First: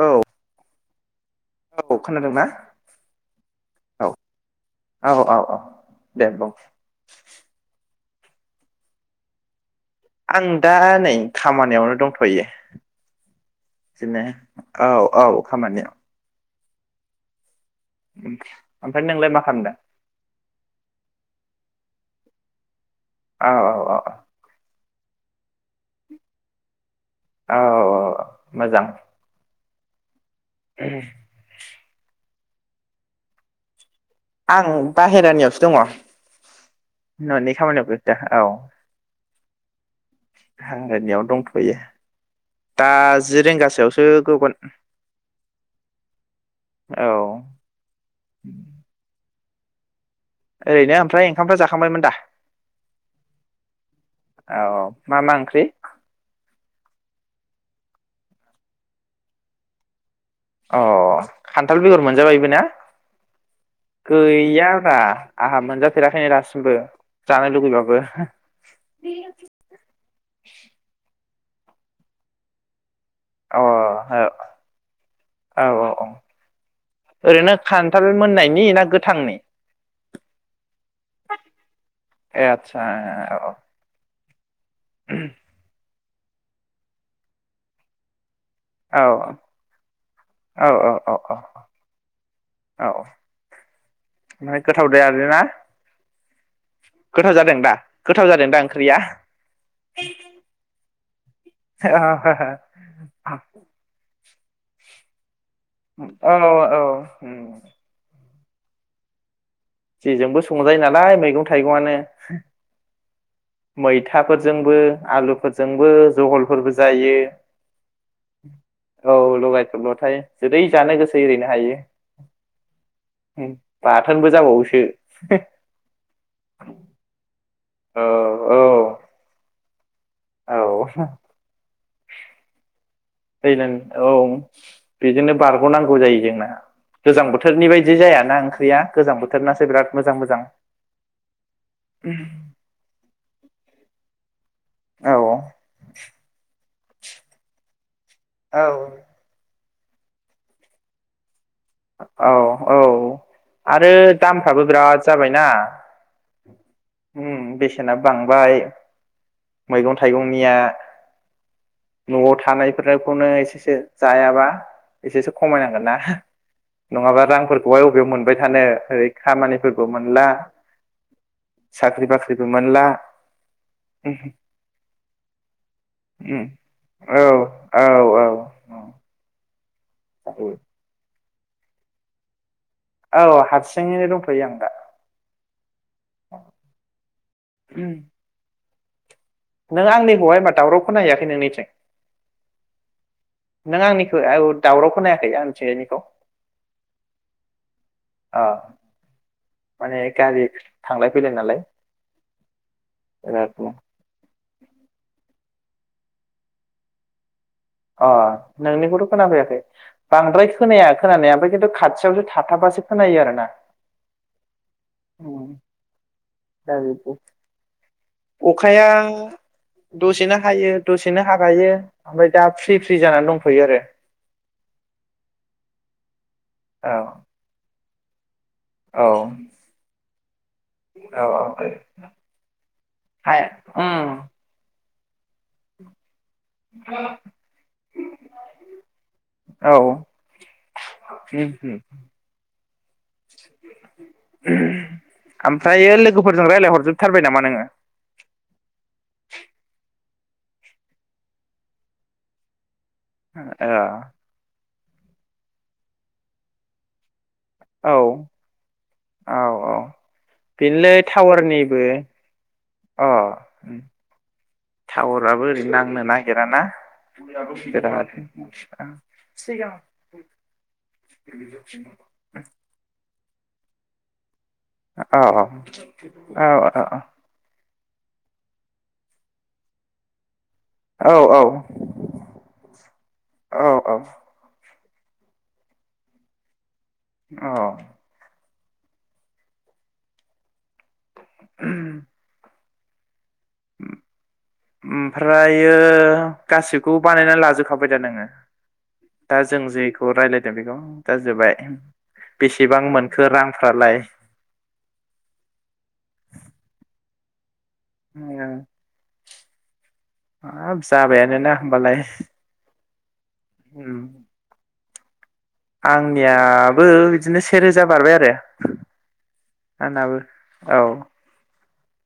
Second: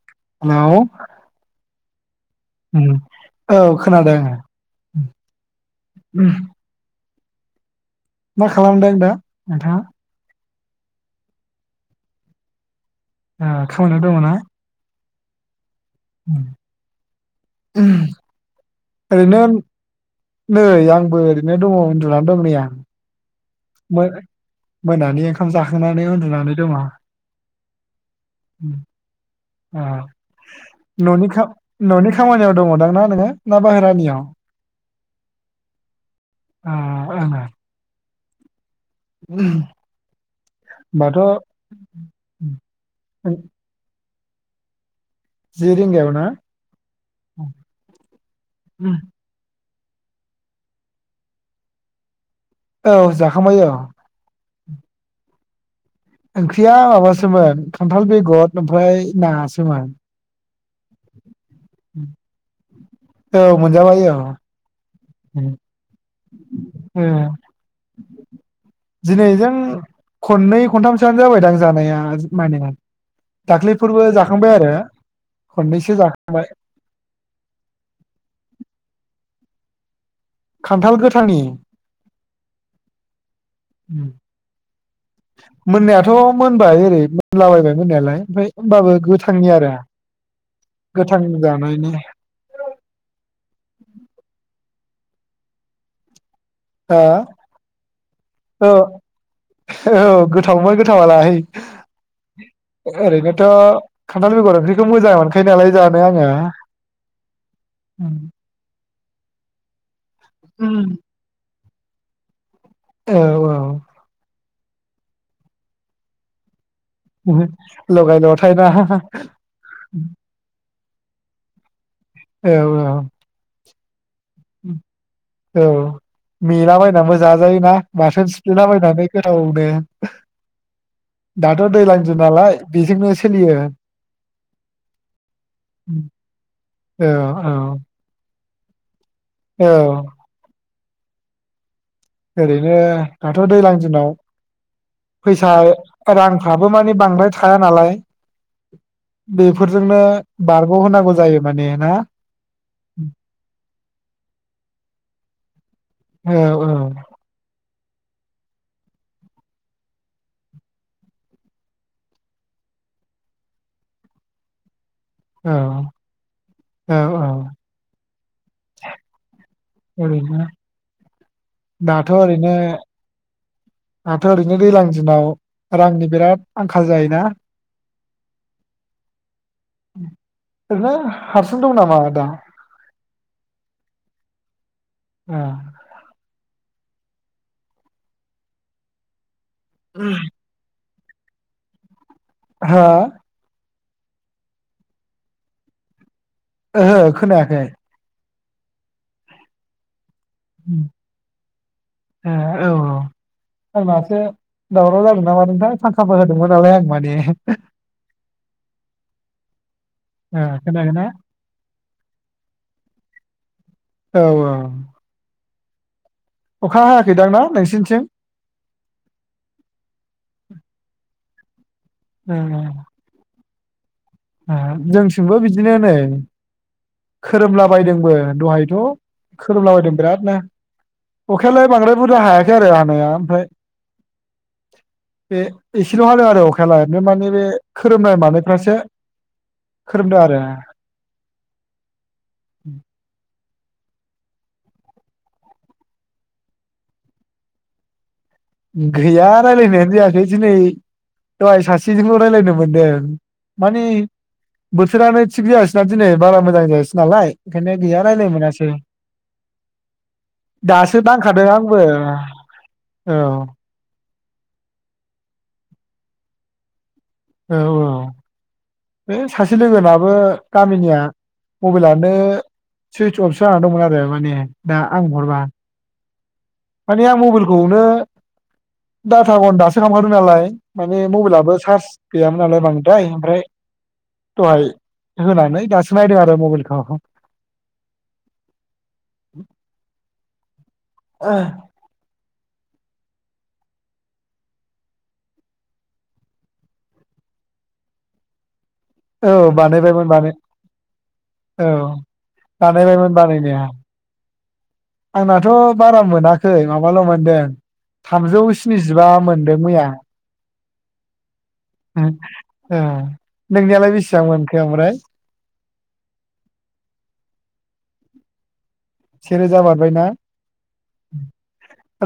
औ नौ औ खोनादोंना औ खोनादों । औ औ औ दे बुं [inaudible] मा खालामदों दा नोंथाङा आं दा नै खामानियावनो दंथ'यो ओ खामानियाव दङ बिदिनो ना औ औ खामानिया ओमफ्राय नोंलाय ओरैनो मा खालामदों नै आंबो ओरैनो दङ जना दं नैआ औ औ औ मोनानि ओंखाम जाखांनानै उन्दुनानै दङ औ औ मोजां अ ननिखा ननि खामानियाव दङ दां न नोङो बाहेरानियाव आं बाहेरानियावसो दङ ओ ननि खामानियावबो औ उम [unintelligible] दंथ'यो दा जि रिंगासोआवसो गगोन जि रिंगायाव ना औ ओरैनो ओमफ्राय ओंखामफ्रा जाखांबायमोन दा औ जाखांबाय औ औ मा मा ओंख्रि ओंख्रिया माबासोमोन खान्थाल बेगर ओमफ्राय नासोमोन अ खान्थाल बेगर मोनजाबायबो ना औ मोनजाबाय औ गैया बा ओ आंहा मोनजाफेराखैनो दासिमबो जानो लुुबैबाबो नो जाबाय दां जानाया माने अ औ दाख्लैफोरबो जाखांबाय आरो औ औ खननैसो औ जाखांबाय ओरैनो खान्थाल मोननायनि ना गोथांनि खान्थाल गोथांनि ए आदसा औ मोननाया थ' मोनबाय ओरै मोनलाबायबाय मोननायालाय ओमफ्राय होमबाबो औ गोथांनि आरो औ औ गोथां औ जानायनि औ ओमफ्राय गोथाव जायालै ना हो दा औ ओंख्रिया औ गोथावमोन गोथावालाय ओरैनोथ' खान्थाल बेगर ओंख्रिखौ मोजां मोनखायो नालाय जानो आङो औ औ जेजोंबो संजायो नालाय मैगं था थाइगंआनो औ औ मैथाफोर जोंबो आलुफोरजोंबो जहलफोरबो जायो लगाय लथायना औ लगाय लथाय जेरै जानो गोसो एरैनो हायो औ औ बाथोनबो जाबाव औ मेलाबायनानैबो जाजायोना औ बाथोन औ सिफ्लेलाबायनानै गोथाव नो औ दाथ' दैलां [unintelligible] नालाय बेजोंनो सोलियो [unintelligible] औ बेजोंनो बारग'नांगौ जायो जोंना औ गोजां औ बोथोरनि बायदि जायाना ओंखा गैया गोजां औ बोथोरनासो बिराद मोजां मोजां ओरैनो दाथ' दैलां दिनाव औ फैसा रांफ्राबो माने बांद्राय थाया नालाय औ बे फोरजोंनो बारग' होनांगौ जायो माने ना औ औ आरो दामफ्राबो बिराद जाबायना औ औ सेनाबो बांबाय मैगं थाइगं निया न'आव थानायफोराखौनो एसेसो जायाबा एसेसो औ खमायनांगोन ना हो औ नङाबा औ रांफोरखौहाय अबे [unintelligible] मोनबाय थानो ओरै खामानिफोरबो मोनला ओरैनो साख्रि दाथ' बाख्रिबो ओरैनो मोनला दाथ' ओरैनो दैलां दिनाव रांनि बिराद आंखाल औ जायोना औ औ [unintelligible] हारसिं दं नामा दा औ हारसिङैनो दंथ'यो आं दा उम नों आंनिखौहाय मा दावराव खौना हैयाखै नोंनिथिं हो नों आंनिखौ आव दावराव खोनायाखै आंनि थिंजायनिखौ ओहो खोनायाखै आ माने गारि उम थांलाय फैलाय नालाय हा औ औ बिरादनो आरो माथो दावराव जादों नामा नोंथां फांखाबो होदोंमोन नालाय आं माने अ नोंनिखौथ' खोनाफैयाखै ओ बांद्राय खोनाया खोनादोंना खोनानाया ओमफाय खिन्थु खाथियावसो थाथाबासो खोनायो आरो ना औ औ औ अखा हायाखै दां ना नोंसिनिथिं अखाया दसेनो हायो दसेनो हागायो ओमफ्राय दा फ्रि फ्रि जानानानै दं फै आरोे जोंथिमबो बिदिनो नै औ खोरोमला बायदोंबो दहायथ' औ खोरोबलाबायदों बिराद मा औ औ अखायालाय बांद्राय बुरजा हायाखै आरो हानाया ओमफ्राय हाया उम बे इसिल' हादों आरो अखायालाय बे माने बे खोरोमनाय मानायफ्रासो औ खोरोमदो आरो उम उम ओमफ्रायो लोगोफोरजों रायलाय हरजोबथारबाय नामा नोङो गैया रायलायनायानो जायाखै दिनै दहाय सासेजोंल' रायलायनो मोनदों माने ए बोथोरानो थिग जायासैना दिनै बारा मोजां जायासै नालाय बेखनो ओ गैया रायलायनो मोनासै औ औ बेनोलै दासो दांखादों टावारनिबो आंबो औ टावराबो ओरैनो नांनो नागिराना औ ज थाखा [unintelligible] बे सासे लोगोनाबो गामिनिया मबाइलानो सुइस अफसो। दंमोन आरो माने औ औ औ औ मानि आं मबाइलखौनो दाथाखौ अन दासो खालामखादों नालाय। माने औ औ मबाइलाबो चार्ज गैयामोन नालाय बांद्राय ओमफ्राय औ दहाय होनानै दासो नायदों आरो मबाइलखौ। औ [unintelligible] [inaudible] ओमफ्रायो गासिखौबो बानायना लाजोबखाबाय दा नोङो? दा जों बानायबायमोन जेखौ बानाय राय्लायदों बेखौ दा जोबाय औ बेसेबां बानायबायमोन मोनखो बानायनाया रांफ्रालाय? आंनाथ बारा मोनाखै माबाल मोनदों। थामजौ उम स्निजिबा मोनदों मैया। हाब जाबायानो ना होमबालाय ओ उम नोंनियालाय बेसेबां मोनखो ओमफ्राय? आंनियाबो बिदिनो से रोजा बारबाय आरो। से रोजा बारबाय ना? आंनाबो औ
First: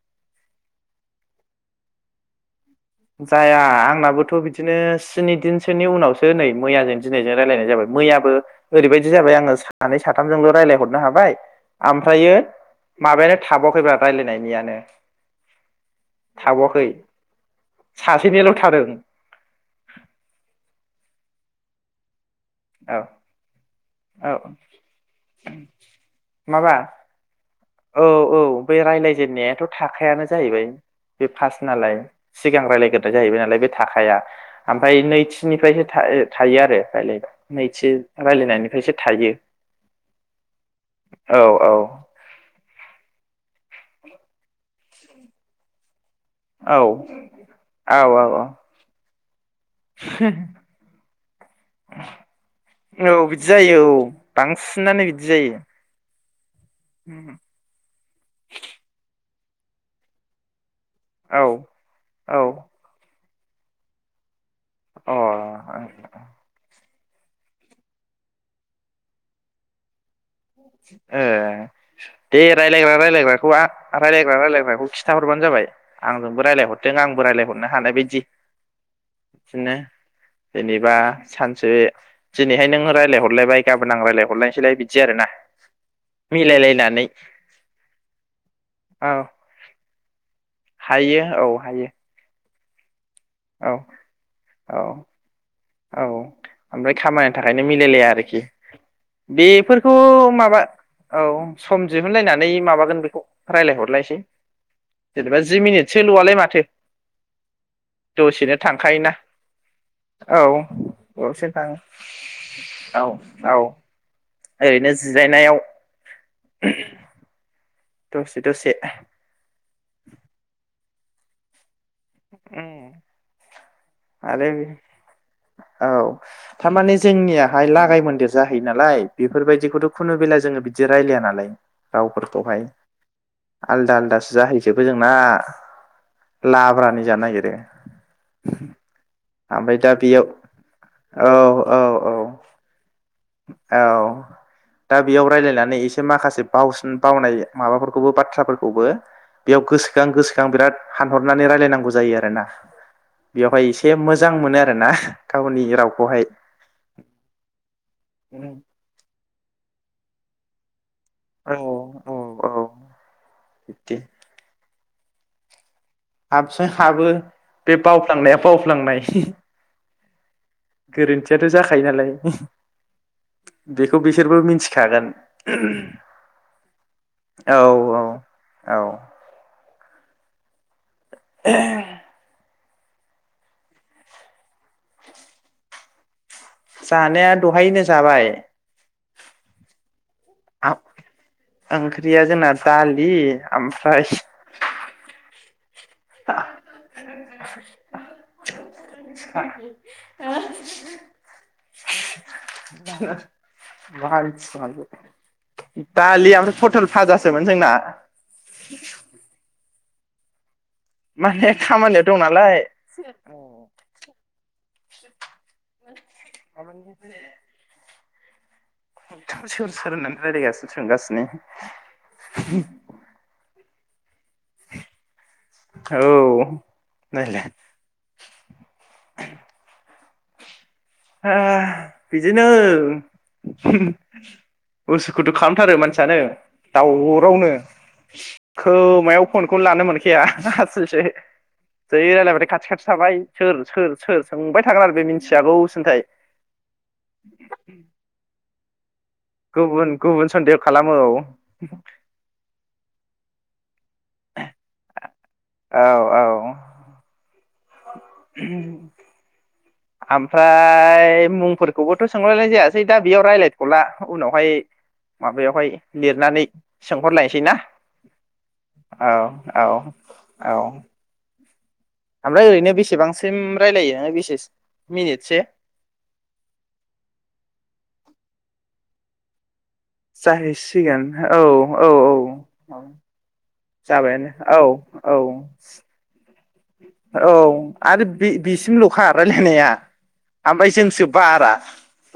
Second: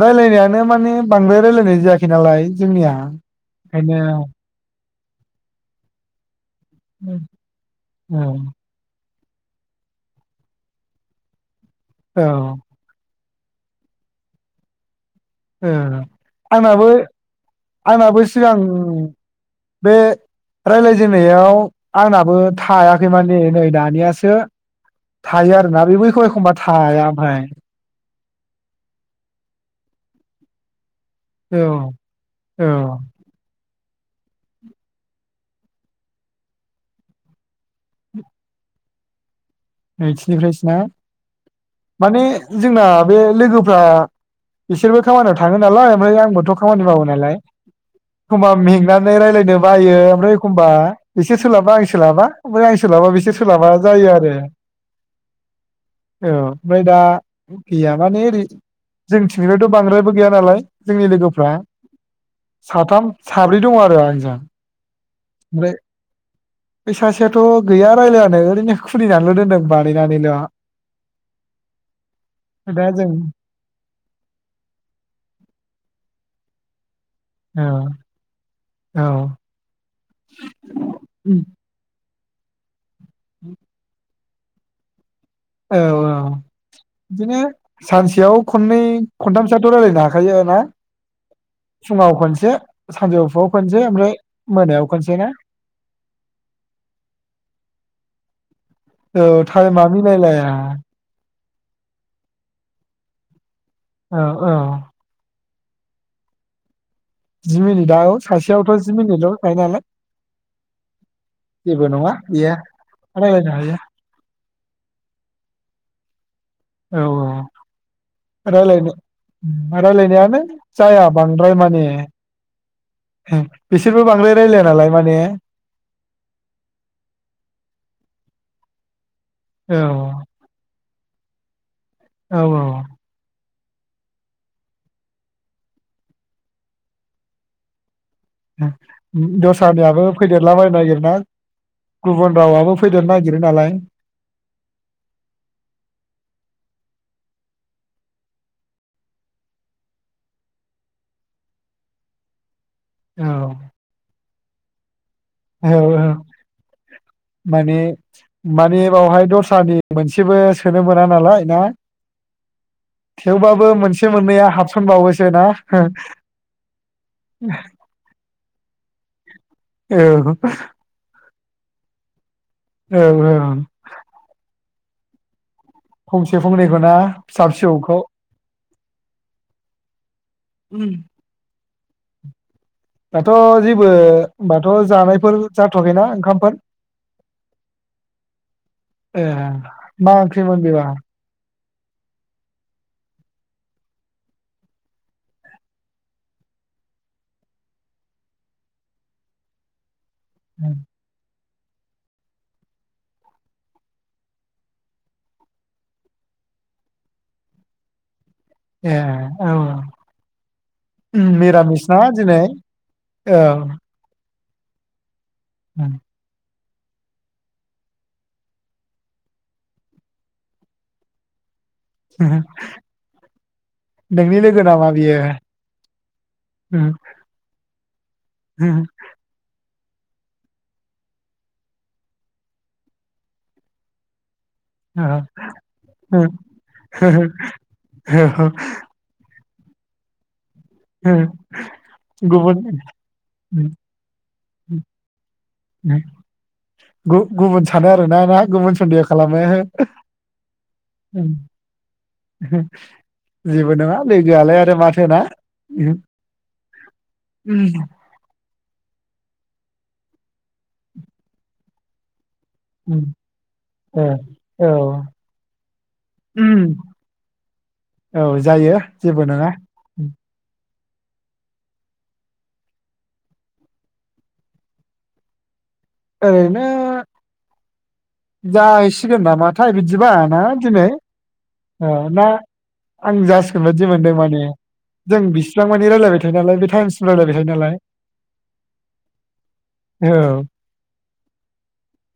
रायलायनायानो माने बांद्राय रायलायनाय जायाखै नालाय। जोंनिया जाया ओंखायनो आंनाबोथ बिदिनो स्नि दिनसोनि उनावसो नै मैयाजों दिनायजों रायलायनाय जाबाय औ मैयाबो ओैरैबायदि बिदि जाबाय आङो सानै साथामजोंल राय्लाय हरनो हाबाय। औ आमफ्रायो माबायानो थाबावाखैब्रा राय्लायनायनियानो। ओ आंनाबो आंनाबो सासेनिल' सिगां थादों बे रायज्लायजेननायाव आंनाबो औ थायाखै माने नै दानियासो औ थायो आरोना बे बैखौ एखमबा माबा थाया ओमफ्राय। औ औ बे राय्लायजेनन्नायाथ थाखायानो जाहैबाय। बे फार्स औ नालाय सिगां औ रायलायग्राय जाहैबाय नालाय बे थाखाया ओमफ्राय नैथिनिफ्रायसो था-थायो आरो रायलायबाय। नै एसे रायलायनायनिफ्रायसो थायो नैथिनिफ्रायसो ना औ माने जोंना बे लोगोफ्रा बिसोरबो खामानियाव थाङो नालाय ओमफ्राय आं बोथ' औ खानि मावो नालाया औ औ औ एखमबा मेंना रायलायनो बायो ओमफ्राय एखमबा बिसोर सोलाबबा आं सोलाबा ओमफ्राय आं सोलाबा बिसोर सोलाबा जायो आरो सिनानौ बिदि जायो औ ओमफ्राय दा गैया माने ओरै जों [unintelligible] बांद्रायबो गैया नालाय जोंनि औ लोगोफ्रा औ साथाम साब्रै दङ आरो आंजों अ ओमफ्राय बै सासेयाथ' गैया रायज्लायानो ओरैनो खुलिनानैल' दोन दों बानायनानैल' ए दे दा रायलायग्रा जों रायज्लायग्राखौ रायज्लायग्रा रायजलायग्राखौ खिन्थााहरबानो जाबाय आंजोंबो रायजलायहर दों आंबो औ राय्लायहरनो हानाय बायदि औ बिदिनो जेनेबा सानसे दिनैहाय नों रायलाय हरबाय गाबोन आं रायलाय हरलायनोसैलाय बिदि आरो ना औ औ बिदिनो सानसेयाव खननै औ खनथामसोथ' रायलायनो हाखायो ना हायो औ हायो फुङाव खनसे सानजौफुआव औ खनसे ओमफ्राय औ मोनायाव खनसे ना औ ओमफ्राय खामानिनि थाखायनो मिलायलाया आरोखि औ थाइमा बेफोरखौ मिलायलाया माबा औ सम दिहुनलायनानै माबागोन बेखौ रायलायहरलायसै औ औ जेनेबा जि मिनिट सोल'आलाय माथो जि मिनिटआव दसेनो सासेयावथ' जि थांखायोना मिनिटल' होखायो नालाय औ दसोनो थांङो जेबो नङा बेयो रायलायनो औ औ हायो ओरैनो जिरायनायाव औ औ दसे दसे रायलायनो रायलायनायानो जाया बांद्राय माने बिसोरबो बांद्राय आरो रायलाया नालाय माने औ थारमाने जोंनियाहाय लागाय मोनदेर जा यो नालाय औ बेफोरबायदिखौथ' खुनुबेला जोङो बिदि रायलाया नालाय औ औ रावफोरखौहाय आलदा आलदासो जाहैजोबो जोंना लाब्रानि जानो नागिरो। ओमफ्राय दा दस्रानियाबो बेयाव फैदेरलाबायनो नागिरना औ औ गुबुन रावाबबो फैदेरनो नागिर औ दा बेयाव रायजलायनानै एसे माखासे बावसिन बा मावनाय माबाफोरखौबो बाथ्राफोरखौबो बेयाव गोसोखां गोसोखां बिराद हानहरनानै रायलायनांगौ जायो आरो ना। औ बेवहाय एसे मोजां मोजां मोनो आरो ना। औ औ माने माने बावहाय दस्रानि मोनसेबो सोनो मोना ना नालाय औ ना औ औ थेवबाबो मोनसे मोननैया हाब सानबावोसो ना हाबसै हाबो बे बावफ्लांनायाव बावफ्लांनाय औ गोरोन्थियाथ' जाखायो नालाय। औ औ बेखौ बिसोरबो मिथि थागोन फंसे फंनैखौ ना फिसा औ फिसौखौ औ औ उम [unintelligible] दाथ' जेबो होमबाथ' जानायफोर जा थ'आखैना ओंखामफोर जानाया दहायनो जाबाय ए मा आख्रि मोन बेबा ओंख्रिया जोंना दालि ओमफ्राय [inaudible] औ दालि ओमफ्राय फटल फाजासोमोन जोंना ए औ माने मिरामिस ना खामानियाव दं दिनै नालाय औ [inaudible] औ [inaudible] ए' सोर सोर होननानै रायज्लायगासिनो सोंगासिनो [unintelligible] नोंनि लोगोनामा बियो औ नायलाय [unintelligible] ह बिदिनो उसु खुथु खालामथारो मानसियानो दावरावनो खोमायाव फनखौ लानो मोनखाया स जै रायजलायबथाय खाथि गुबुन खाथि थाबाय सोर सोर सोर सोंबाय थागोन आरो बे मिन्थियागौ गुबुन सानो आरोना ना गुबुन सन्देह खालामो गुबुन गुबुन सन्देह खालामो औ जेबो नङा लोगोआलाय आरो माथोना औ उम ओमफ्राय मुंफोरखौबोथ सोंलायनाय जायासै दा बेयाव रायज्लायथ'ला ओ, उनावहाय औ माबायावहाय लिरनानै सोंहरलायनोसै ना औ जायो औ जेबो नङा औ औ ओमफ्राय ओरैनो बेसेबांसिम रायजलायो बेसेसो मिनिटसो ओरैनो जाहैसिगोन नामा थाय बिदिबा ना दिनै जाहैसिगोन औ औ ना औ आं जा बादि मोनदों जाबायानो माने औ जों औ बिसिबां माने रायज्लायबाय था औ आरो बे बेसिमल'खा रायलायनाया औ ओमफ्राय जोंसो बारा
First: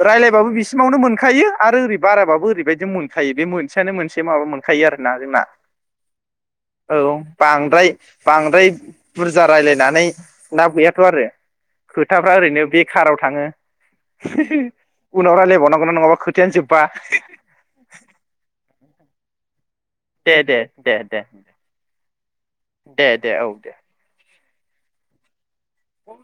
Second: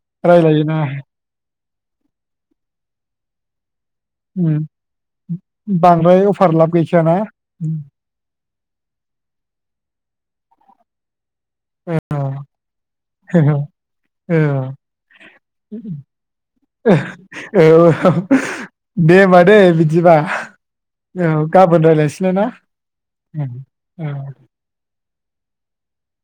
रायज्लायबाबो रायलायोना बिसिमावनो मोनखायो आरो ओरै बाराबो ओरैबायदि मोनखायो बे मोन मोनसेयानो मोनसे माबा उम, मोनखायो आरोना जोंना बांद्राय अफार लाब औ गैखायाना बांद्राय बांद्राय रायलायनानै लाब गैयाथ' आरो औ खोथाफ्रा ओरैनो बे काराव थाङो उनावफ्रा लेबावनांगौना नङाबा खोथायानो जोब्बा औ औ दे होमबा दे बिदिबा दे दे दे दे औ गाबोन दे दे रायज्लायनोसैलाय औ दे ना औ औ